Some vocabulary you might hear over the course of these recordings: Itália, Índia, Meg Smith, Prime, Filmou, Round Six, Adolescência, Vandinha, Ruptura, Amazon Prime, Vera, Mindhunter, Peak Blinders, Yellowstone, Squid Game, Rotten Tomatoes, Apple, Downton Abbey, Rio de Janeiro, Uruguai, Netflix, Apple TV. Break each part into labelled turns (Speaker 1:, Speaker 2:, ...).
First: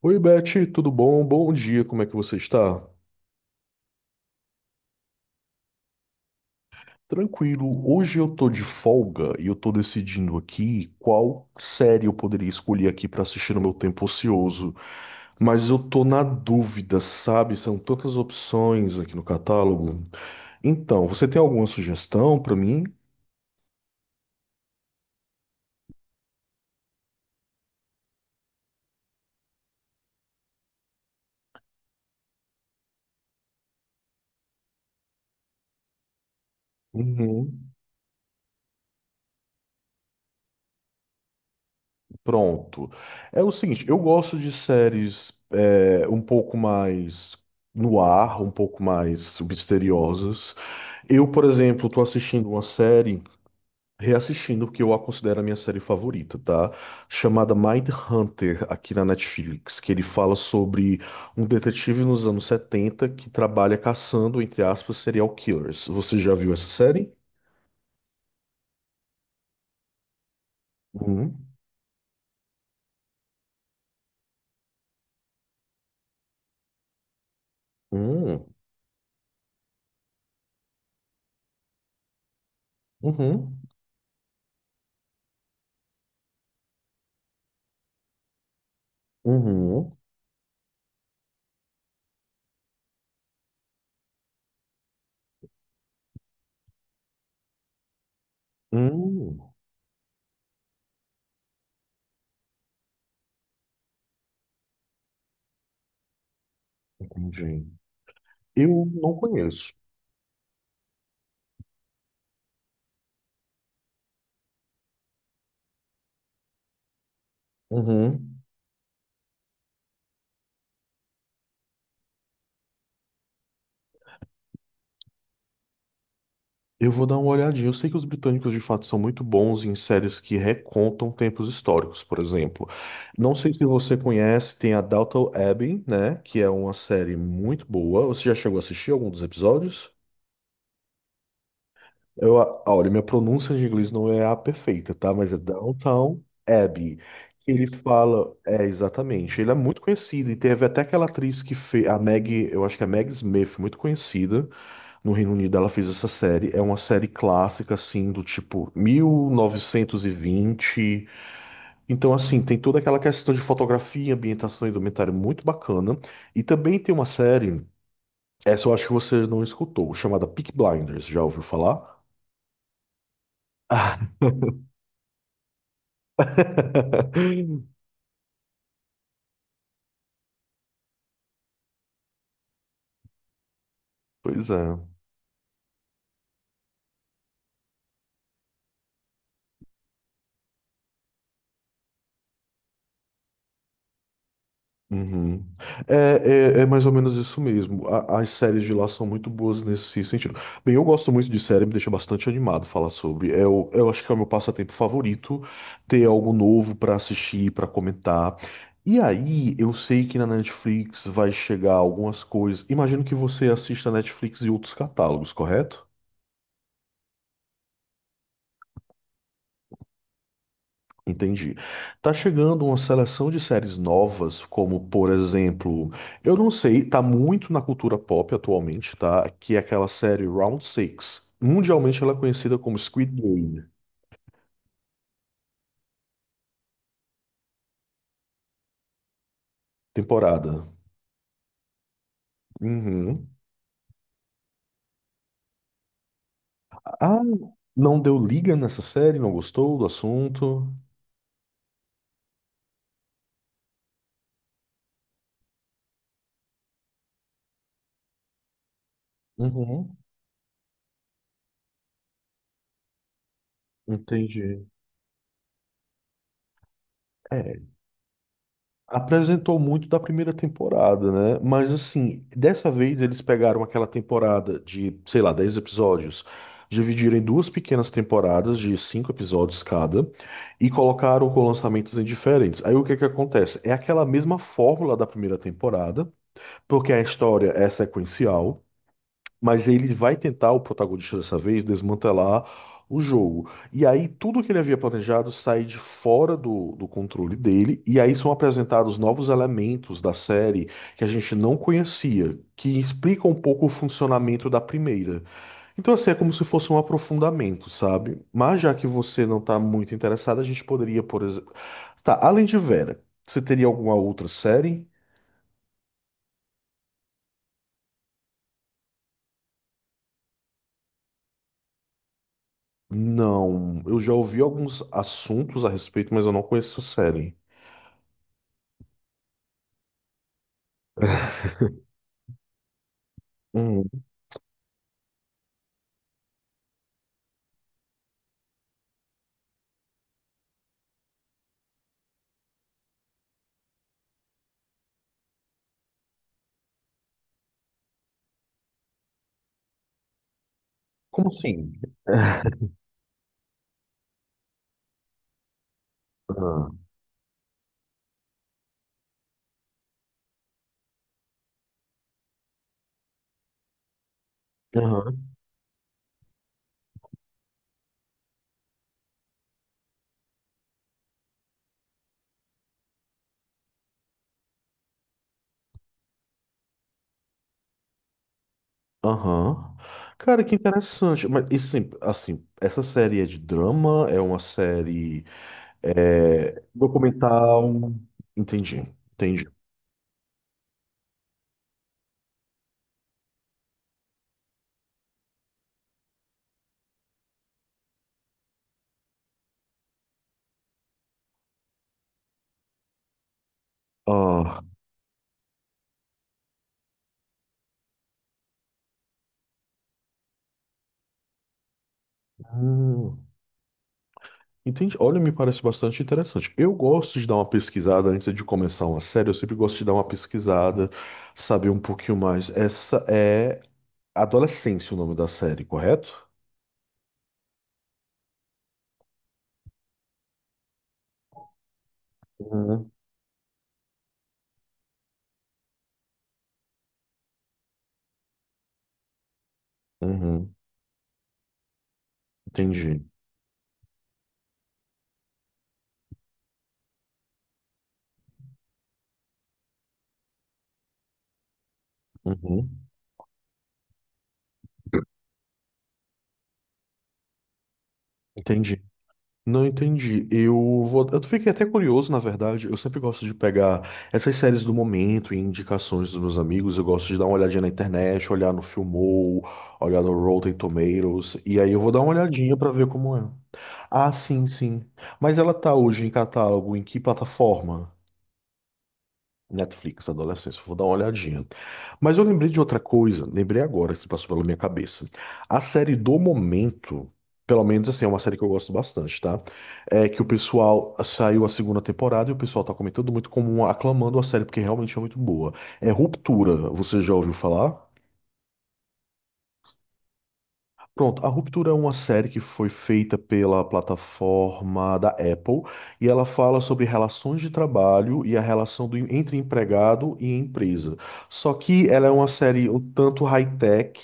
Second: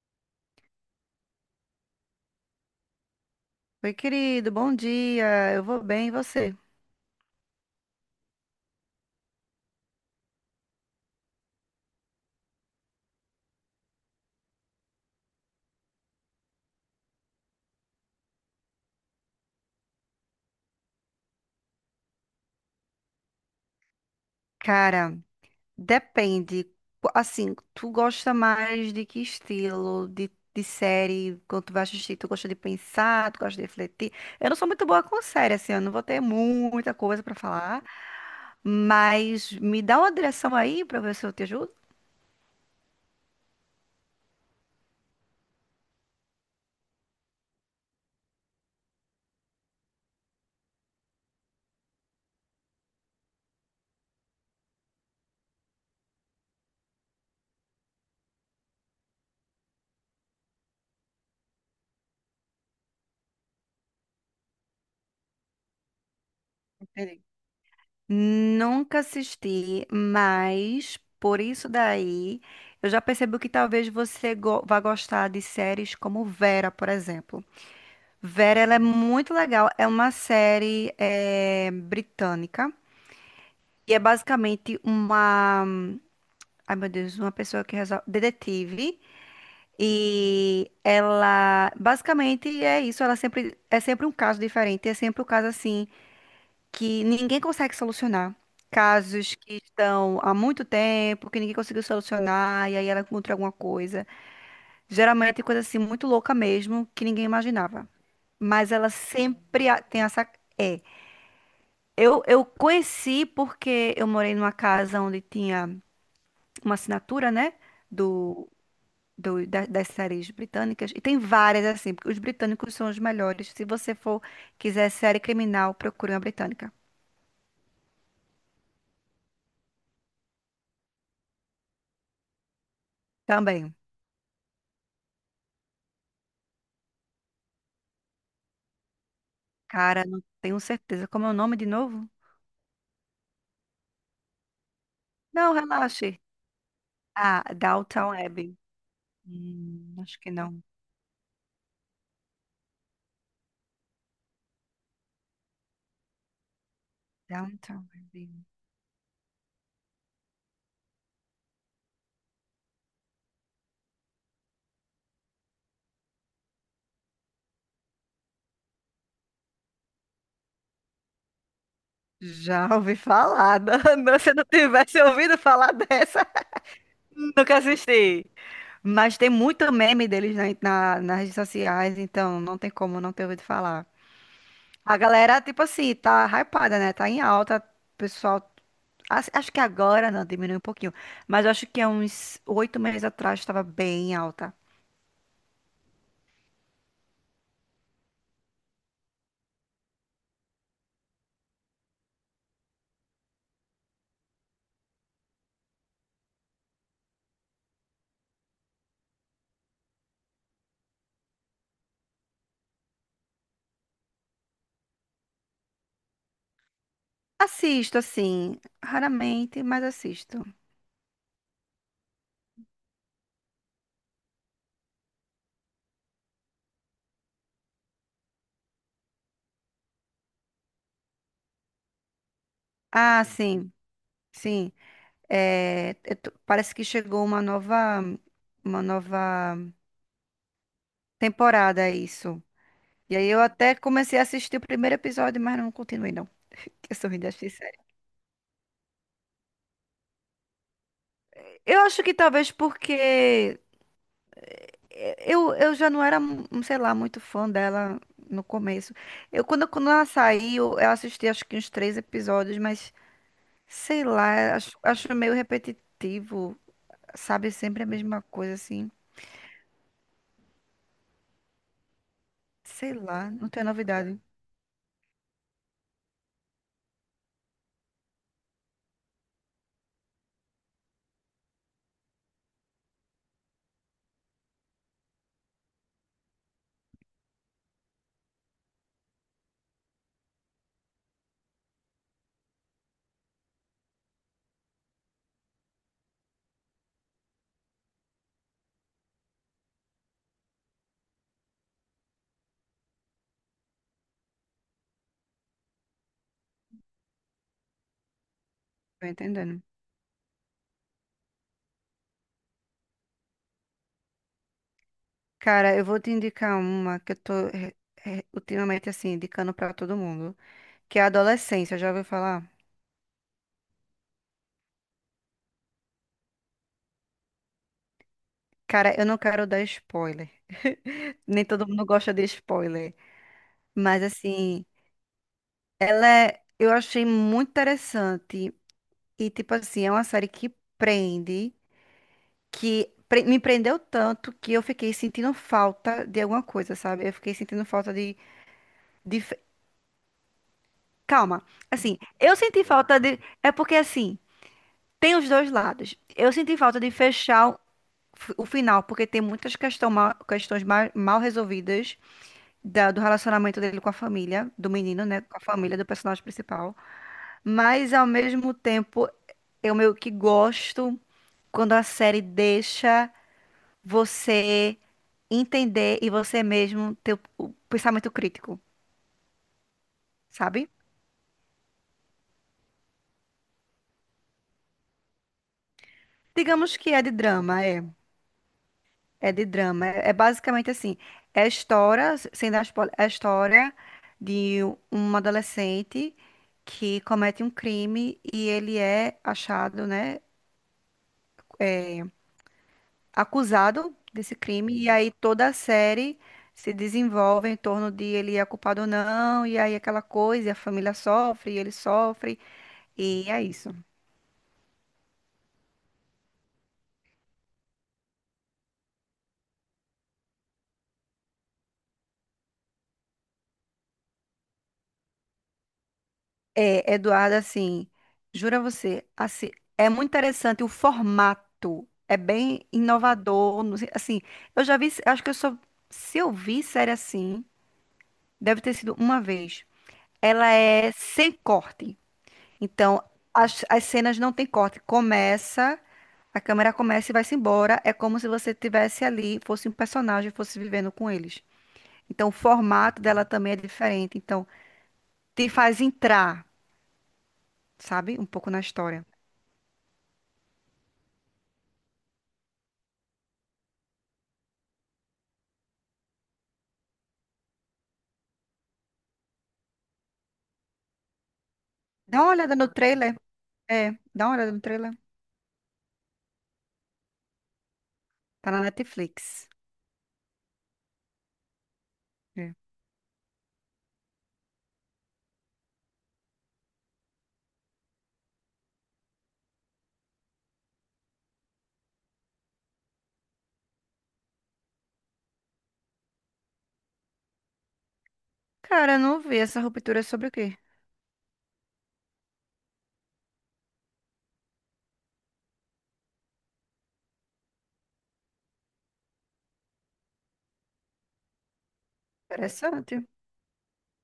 Speaker 1: Oi, Beth, tudo bom? Bom dia, como é que você está?
Speaker 2: Oi, querido, bom dia. Eu vou bem, e você?
Speaker 1: Tranquilo, hoje eu tô de folga e eu tô decidindo aqui qual série eu poderia escolher aqui para assistir no meu tempo ocioso. Mas eu tô na dúvida, sabe? São tantas opções aqui no catálogo. Então, você tem alguma sugestão para mim?
Speaker 2: Cara, depende. Assim, tu gosta mais de que estilo de série? Quando tu vai assistir, tu gosta de pensar, tu gosta de refletir? Eu não sou muito boa com série, assim, eu não vou ter muita coisa pra
Speaker 1: Uhum.
Speaker 2: falar, mas me dá uma direção aí pra ver se eu te ajudo.
Speaker 1: Pronto. É o seguinte, eu gosto de séries um pouco mais no ar, um pouco mais misteriosas. Eu, por exemplo, tô assistindo uma série, reassistindo, que eu a considero a minha série favorita, tá? Chamada Mindhunter, aqui na Netflix, que ele fala sobre um detetive nos anos 70 que trabalha caçando, entre aspas, serial killers. Você já viu essa série?
Speaker 2: Entendi. Nunca assisti, mas por
Speaker 1: Hum,
Speaker 2: isso daí eu já percebi que talvez vá gostar de séries como Vera, por exemplo.
Speaker 1: hum,
Speaker 2: Vera, ela é muito legal. É uma série britânica
Speaker 1: uhum,
Speaker 2: e é basicamente uma, ai meu Deus, uma pessoa que resolve, detetive,
Speaker 1: uhum,
Speaker 2: e ela basicamente é isso. Ela sempre é sempre um caso diferente. É sempre um caso assim que ninguém consegue solucionar. Casos
Speaker 1: hum,
Speaker 2: que estão há muito tempo, que ninguém conseguiu solucionar, e aí ela encontra alguma coisa. Geralmente coisa assim muito louca mesmo, que ninguém
Speaker 1: entendi.
Speaker 2: imaginava. Mas
Speaker 1: Eu
Speaker 2: ela
Speaker 1: não
Speaker 2: sempre
Speaker 1: conheço.
Speaker 2: tem essa. É, eu conheci porque eu morei numa casa onde tinha uma assinatura, né?
Speaker 1: Uhum.
Speaker 2: Do, das séries britânicas. E tem várias, assim, porque os britânicos são os melhores. Se você for, quiser série criminal, procure uma britânica.
Speaker 1: Eu vou dar uma olhadinha. Eu sei que os britânicos de fato são muito bons em séries que recontam tempos históricos, por exemplo. Não sei se
Speaker 2: Também.
Speaker 1: você conhece, tem a Downton Abbey, né? Que é uma série muito boa. Você já chegou a assistir algum dos episódios?
Speaker 2: Cara, não tenho certeza. Como é o nome de novo?
Speaker 1: Ah, olha, minha pronúncia de inglês não é a perfeita, tá? Mas é
Speaker 2: Não, relaxe.
Speaker 1: Downton Abbey.
Speaker 2: Ah,
Speaker 1: Ele
Speaker 2: Downton
Speaker 1: fala,
Speaker 2: Abbey.
Speaker 1: é exatamente. Ele é muito
Speaker 2: Acho
Speaker 1: conhecido
Speaker 2: que
Speaker 1: e
Speaker 2: não.
Speaker 1: teve até aquela atriz que fez, a Meg, eu acho que é a Meg Smith, muito conhecida. No Reino Unido ela fez essa série. É uma série clássica,
Speaker 2: Downton
Speaker 1: assim, do
Speaker 2: Abbey.
Speaker 1: tipo 1920. Então, assim, tem toda aquela questão de fotografia, ambientação e documentário muito bacana. E também tem uma série, essa eu acho que você não escutou, chamada Peak Blinders. Já ouviu falar?
Speaker 2: Já ouvi falar. Não, se eu não tivesse ouvido falar dessa, nunca assisti. Mas tem muito meme deles na, nas redes sociais, então não tem como não ter ouvido falar.
Speaker 1: Pois é.
Speaker 2: A galera, tipo assim, tá hypada, né? Tá em alta, o pessoal. Acho que agora não, diminuiu um pouquinho. Mas eu acho que há uns 8 meses atrás estava bem em alta.
Speaker 1: Uhum. É, é mais ou menos isso mesmo. A- as séries de lá são muito boas nesse sentido. Bem, eu gosto muito de série, me deixa bastante animado falar sobre. Eu acho que é o meu passatempo favorito, ter algo novo pra assistir, pra comentar. E aí, eu sei que na Netflix vai chegar algumas coisas. Imagino que você assista Netflix e outros catálogos, correto?
Speaker 2: Assisto, assim, raramente, mas assisto.
Speaker 1: Entendi. Tá chegando uma seleção de séries novas, como por exemplo, eu não sei, tá muito na cultura pop atualmente, tá? Que é aquela série Round Six. Mundialmente ela é conhecida como Squid
Speaker 2: Ah,
Speaker 1: Game,
Speaker 2: sim, sim. É, parece que chegou uma nova
Speaker 1: temporada.
Speaker 2: temporada, é isso. E aí
Speaker 1: Uhum.
Speaker 2: eu até comecei a assistir o primeiro episódio, mas não continuei, não. Eu sou ruim
Speaker 1: Ah,
Speaker 2: das séries.
Speaker 1: não deu liga nessa série, não gostou do assunto?
Speaker 2: Eu acho que talvez porque eu já não era, sei lá, muito fã dela no começo. Eu, quando
Speaker 1: Uhum.
Speaker 2: ela saiu, eu assisti acho que uns 3 episódios, mas sei lá,
Speaker 1: Entendi.
Speaker 2: acho meio repetitivo, sabe?
Speaker 1: É.
Speaker 2: Sempre a mesma coisa, assim.
Speaker 1: Apresentou muito da primeira temporada, né? Mas assim, dessa
Speaker 2: Sei
Speaker 1: vez eles
Speaker 2: lá, não
Speaker 1: pegaram
Speaker 2: tem
Speaker 1: aquela
Speaker 2: novidade.
Speaker 1: temporada de, sei lá, 10 episódios, dividiram em duas pequenas temporadas de 5 episódios cada e colocaram com lançamentos em diferentes. Aí o que é que acontece? É aquela mesma fórmula da primeira temporada, porque a história é sequencial, mas ele vai tentar, o protagonista dessa vez, desmantelar o jogo. E aí tudo que ele havia planejado sai de fora do controle dele, e aí são apresentados novos elementos da série que a gente não conhecia, que explicam um pouco o funcionamento da primeira. Então, assim, é como se fosse um aprofundamento, sabe? Mas já que
Speaker 2: Tô
Speaker 1: você não está
Speaker 2: entendendo.
Speaker 1: muito interessado, a gente poderia, por exemplo. Tá, além de Vera, você teria alguma outra série?
Speaker 2: Cara, eu vou te indicar uma que eu ultimamente, assim, indicando pra todo mundo, que é a Adolescência, já ouviu falar?
Speaker 1: Não, eu já ouvi alguns assuntos a respeito, mas eu não conheço a série.
Speaker 2: Cara, eu não quero dar spoiler. Nem todo mundo gosta de spoiler.
Speaker 1: Hum,
Speaker 2: Mas assim, ela é, eu achei muito interessante e tipo assim, é uma série que prende, que me prendeu tanto que eu fiquei sentindo falta de alguma coisa, sabe? Eu fiquei sentindo falta de fe-
Speaker 1: como
Speaker 2: calma.
Speaker 1: assim?
Speaker 2: Assim, eu senti falta de é porque assim, tem os dois lados. Eu senti
Speaker 1: Ah,
Speaker 2: falta de fechar o final, porque tem muitas questões mal resolvidas do relacionamento dele com a família, do menino, né,
Speaker 1: aham,
Speaker 2: com a família do personagem principal. Mas ao mesmo tempo, eu meio que gosto quando a série deixa você entender e você mesmo ter o pensamento crítico,
Speaker 1: aham. Cara, que
Speaker 2: sabe?
Speaker 1: interessante. Mas isso, assim, assim, essa série é de drama? É uma série
Speaker 2: Digamos que é de drama, é.
Speaker 1: documental? Entendi,
Speaker 2: É de
Speaker 1: entendi.
Speaker 2: drama. É, é basicamente assim. É a história, sem dar spoiler, é a história de um adolescente que comete um crime e ele é achado, né? Acusado desse
Speaker 1: Ah,
Speaker 2: crime, e aí toda a série se desenvolve em torno de ele é culpado ou não, e aí aquela coisa, e a família sofre, e ele sofre, e
Speaker 1: hum,
Speaker 2: é isso.
Speaker 1: entendi. Olha, me parece bastante interessante. Eu gosto de dar uma pesquisada antes de começar uma série. Eu sempre gosto de dar uma pesquisada, saber um pouquinho mais. Essa é Adolescência, o nome da série, correto?
Speaker 2: É, Eduardo, assim, jura você, assim, é muito interessante o formato, é bem
Speaker 1: Uhum.
Speaker 2: inovador, não assim, eu já vi, acho que eu só, se eu vi série assim, deve ter sido uma vez. Ela
Speaker 1: Uhum,
Speaker 2: é sem corte.
Speaker 1: entendi.
Speaker 2: Então, as cenas não tem corte. Começa, a câmera começa e vai-se embora. É como se você tivesse ali, fosse um personagem, fosse vivendo com eles. Então, o
Speaker 1: Uhum.
Speaker 2: formato dela também é diferente. Então, te faz entrar, sabe? Um pouco na
Speaker 1: Entendi.
Speaker 2: história.
Speaker 1: Não entendi. Eu vou. Eu fiquei até curioso, na verdade. Eu sempre gosto de pegar essas séries do momento e indicações dos meus amigos. Eu gosto de dar uma olhadinha na internet, olhar no Filmou, olhar no Rotten Tomatoes. E aí eu vou dar uma
Speaker 2: Dá uma
Speaker 1: olhadinha
Speaker 2: olhada no
Speaker 1: pra ver
Speaker 2: trailer.
Speaker 1: como é.
Speaker 2: É,
Speaker 1: Ah,
Speaker 2: dá uma
Speaker 1: sim,
Speaker 2: olhada no
Speaker 1: sim.
Speaker 2: trailer.
Speaker 1: Mas ela tá hoje em catálogo em que plataforma?
Speaker 2: Tá na Netflix.
Speaker 1: Netflix, adolescência, vou dar uma olhadinha. Mas eu lembrei
Speaker 2: É.
Speaker 1: de outra coisa, lembrei agora, se passou pela minha cabeça. A série do momento, pelo menos assim, é uma série que eu gosto bastante, tá? É que o pessoal saiu a segunda temporada e o pessoal tá comentando muito como aclamando a série, porque realmente é muito boa. É Ruptura, você já ouviu falar?
Speaker 2: Cara, eu não vi, essa ruptura é sobre o quê?
Speaker 1: Pronto, A Ruptura é uma série que foi feita pela plataforma da Apple e ela fala sobre relações de trabalho e a relação do- entre empregado e empresa. Só que ela é uma série um
Speaker 2: Interessante.
Speaker 1: tanto high-tech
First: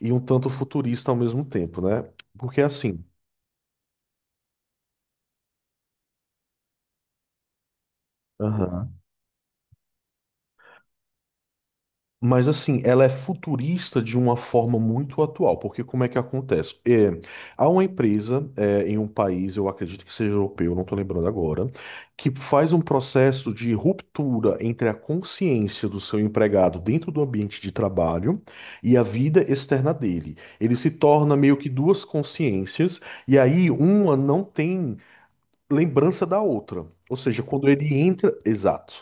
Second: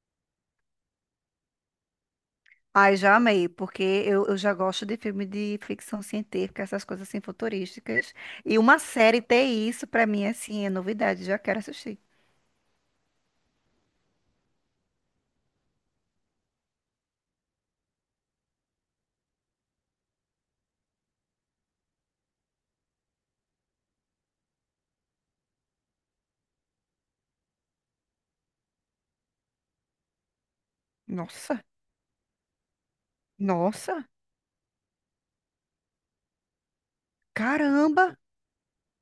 Speaker 1: e um tanto futurista ao mesmo tempo, né? Porque
Speaker 2: Ai,
Speaker 1: assim.
Speaker 2: já amei, porque eu já gosto de filme de ficção científica, essas coisas assim futurísticas. E uma série ter isso, pra mim, assim, é novidade, já quero assistir.
Speaker 1: Mas assim, ela é futurista de uma forma muito atual, porque como é que acontece? É, há uma empresa em um país, eu acredito que seja europeu, não estou lembrando agora, que faz um processo de ruptura entre a consciência do seu empregado dentro do ambiente de trabalho e a vida externa dele. Ele se torna meio
Speaker 2: Nossa,
Speaker 1: que duas consciências, e aí
Speaker 2: nossa,
Speaker 1: uma não tem lembrança da outra. Ou seja, quando ele
Speaker 2: caramba!
Speaker 1: entra. Exato.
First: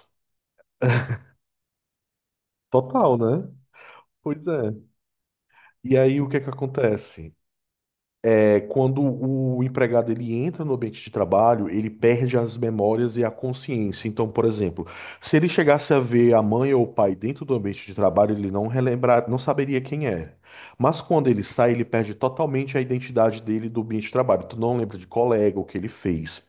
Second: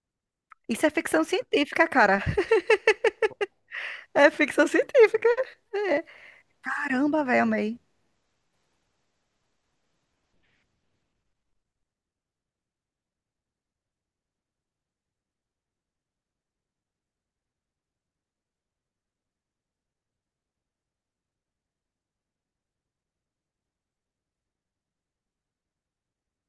Speaker 2: Isso é ficção científica, cara.
Speaker 1: Total, né?
Speaker 2: É
Speaker 1: Pois
Speaker 2: ficção
Speaker 1: é.
Speaker 2: científica.
Speaker 1: E
Speaker 2: É.
Speaker 1: aí o que é que
Speaker 2: Caramba,
Speaker 1: acontece?
Speaker 2: velho, amei.
Speaker 1: É quando o empregado ele entra no ambiente de trabalho, ele perde as memórias e a consciência. Então, por exemplo, se ele chegasse a ver a mãe ou o pai dentro do ambiente de trabalho, ele não relembrar, não saberia quem é. Mas quando ele sai, ele perde totalmente a identidade dele do ambiente de trabalho. Tu não lembra de colega, o que ele fez.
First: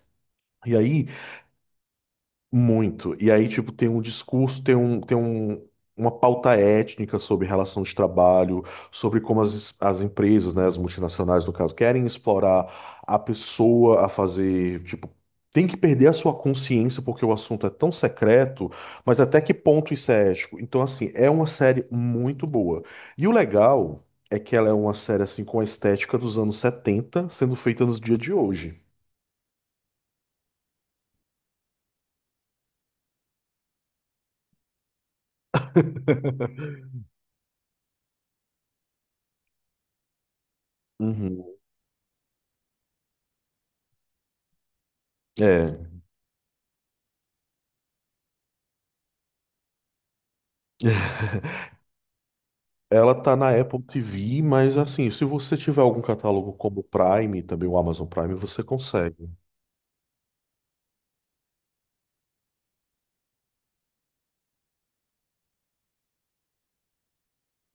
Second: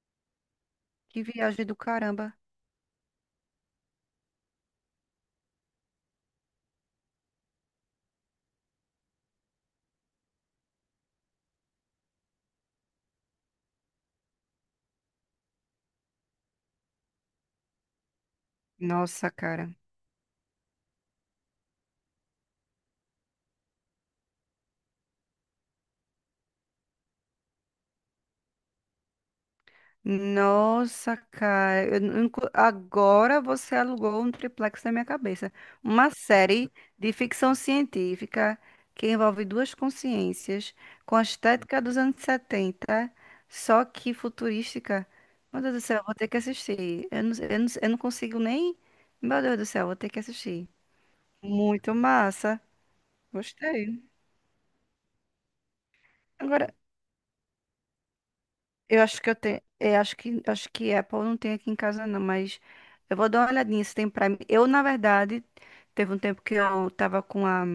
Speaker 1: E aí
Speaker 2: Que viagem do caramba.
Speaker 1: muito. E aí, tipo, tem um discurso, uma pauta étnica sobre relação de trabalho, sobre como as empresas, né, as multinacionais, no caso, querem explorar a pessoa a fazer, tipo, tem que perder a sua consciência porque o assunto é tão secreto, mas
Speaker 2: Nossa,
Speaker 1: até que
Speaker 2: cara.
Speaker 1: ponto isso é ético? Então, assim, é uma série muito boa. E o legal é que ela é uma série, assim, com a estética dos anos 70 sendo feita nos dias de hoje.
Speaker 2: Nossa, cara, eu não- nunca- agora você alugou um triplex na minha cabeça. Uma série de ficção científica que envolve duas consciências, com a
Speaker 1: Uhum.
Speaker 2: estética dos anos 70, só que futurística. Meu Deus do
Speaker 1: É.
Speaker 2: céu, eu vou ter que assistir. Eu não consigo nem. Meu Deus do céu, eu vou ter que assistir. Muito massa.
Speaker 1: Ela tá na Apple
Speaker 2: Gostei.
Speaker 1: TV, mas assim, se você tiver algum catálogo
Speaker 2: Agora,
Speaker 1: como o Prime, também o Amazon Prime, você
Speaker 2: eu acho
Speaker 1: consegue.
Speaker 2: que eu tenho. É, acho que Apple não tem aqui em casa, não, mas eu vou dar uma olhadinha se tem Prime. Eu, na verdade, teve um tempo que eu tava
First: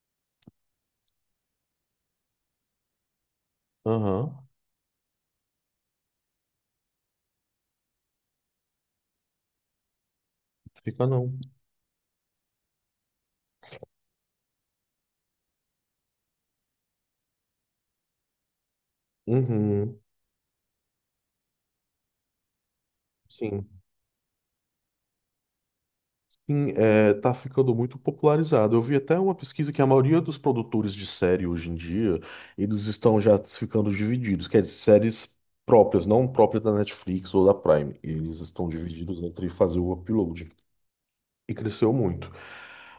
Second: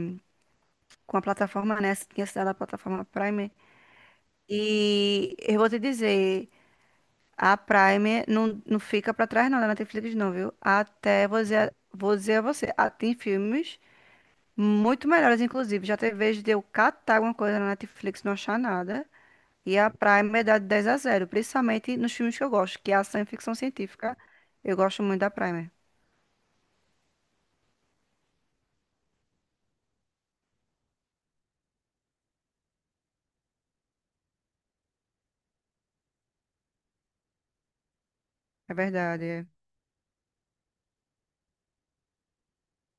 Speaker 2: com a plataforma, né? Tinha assinado a plataforma Prime.
Speaker 1: Aham,
Speaker 2: E eu vou te dizer, a Prime não fica pra trás, não, da Netflix, não, viu?
Speaker 1: fica
Speaker 2: Até
Speaker 1: não.
Speaker 2: vou dizer a você, ah, tem filmes muito melhores, inclusive. Já teve vez de eu catar alguma coisa na Netflix e não achar nada. E a
Speaker 1: Uhum.
Speaker 2: Prime é dá de 10-0, principalmente nos filmes que eu gosto, que é ação e ficção
Speaker 1: Sim.
Speaker 2: científica. Eu gosto muito da Prime.
Speaker 1: Sim, é, tá ficando muito popularizado. Eu vi até uma pesquisa que a maioria dos produtores de série hoje em dia, eles estão já ficando divididos, quer dizer, séries próprias, não próprias da Netflix ou da Prime. Eles estão
Speaker 2: É
Speaker 1: divididos
Speaker 2: verdade. É.
Speaker 1: entre fazer o upload. E cresceu muito.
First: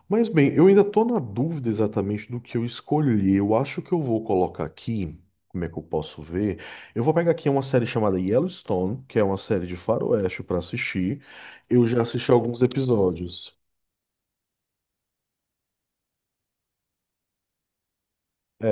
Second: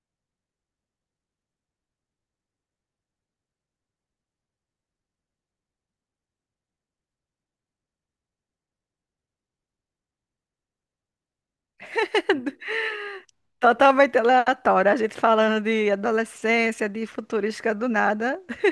Speaker 1: Mas bem, eu ainda estou na dúvida exatamente do que eu escolhi. Eu acho que eu vou colocar aqui, como é que eu posso ver? Eu vou pegar aqui uma série chamada Yellowstone, que é uma série de faroeste para assistir. Eu já assisti alguns episódios.
Speaker 2: Totalmente aleatório. A gente falando de adolescência, de futurística do nada.
Speaker 1: É.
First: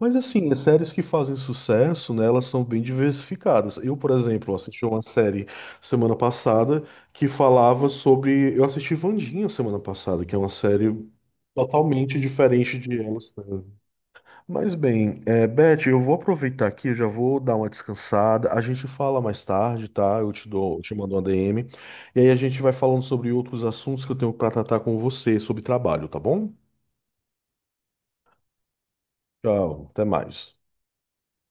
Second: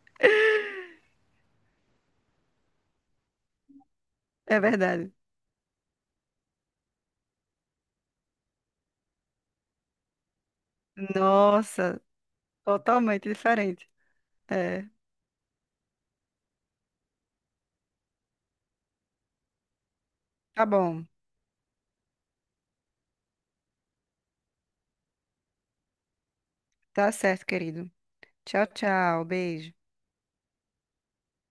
Speaker 1: Mas assim, as séries que fazem sucesso, né, elas são bem diversificadas. Eu, por exemplo,
Speaker 2: É
Speaker 1: assisti uma
Speaker 2: verdade.
Speaker 1: série semana passada que falava sobre. Eu assisti Vandinha semana passada, que é uma série
Speaker 2: Nossa,
Speaker 1: totalmente diferente de
Speaker 2: totalmente
Speaker 1: Yellowstone.
Speaker 2: diferente.
Speaker 1: Mas
Speaker 2: É.
Speaker 1: bem, é, Beth, eu vou aproveitar aqui, eu já vou dar uma descansada. A gente fala mais tarde, tá? Eu te
Speaker 2: Tá
Speaker 1: dou, eu te
Speaker 2: bom.
Speaker 1: mando uma DM. E aí a gente vai falando sobre outros assuntos que eu tenho para tratar com você sobre trabalho, tá bom?
Speaker 2: Tá certo, querido. Tchau, tchau. Beijo.
Speaker 1: Tchau, até mais.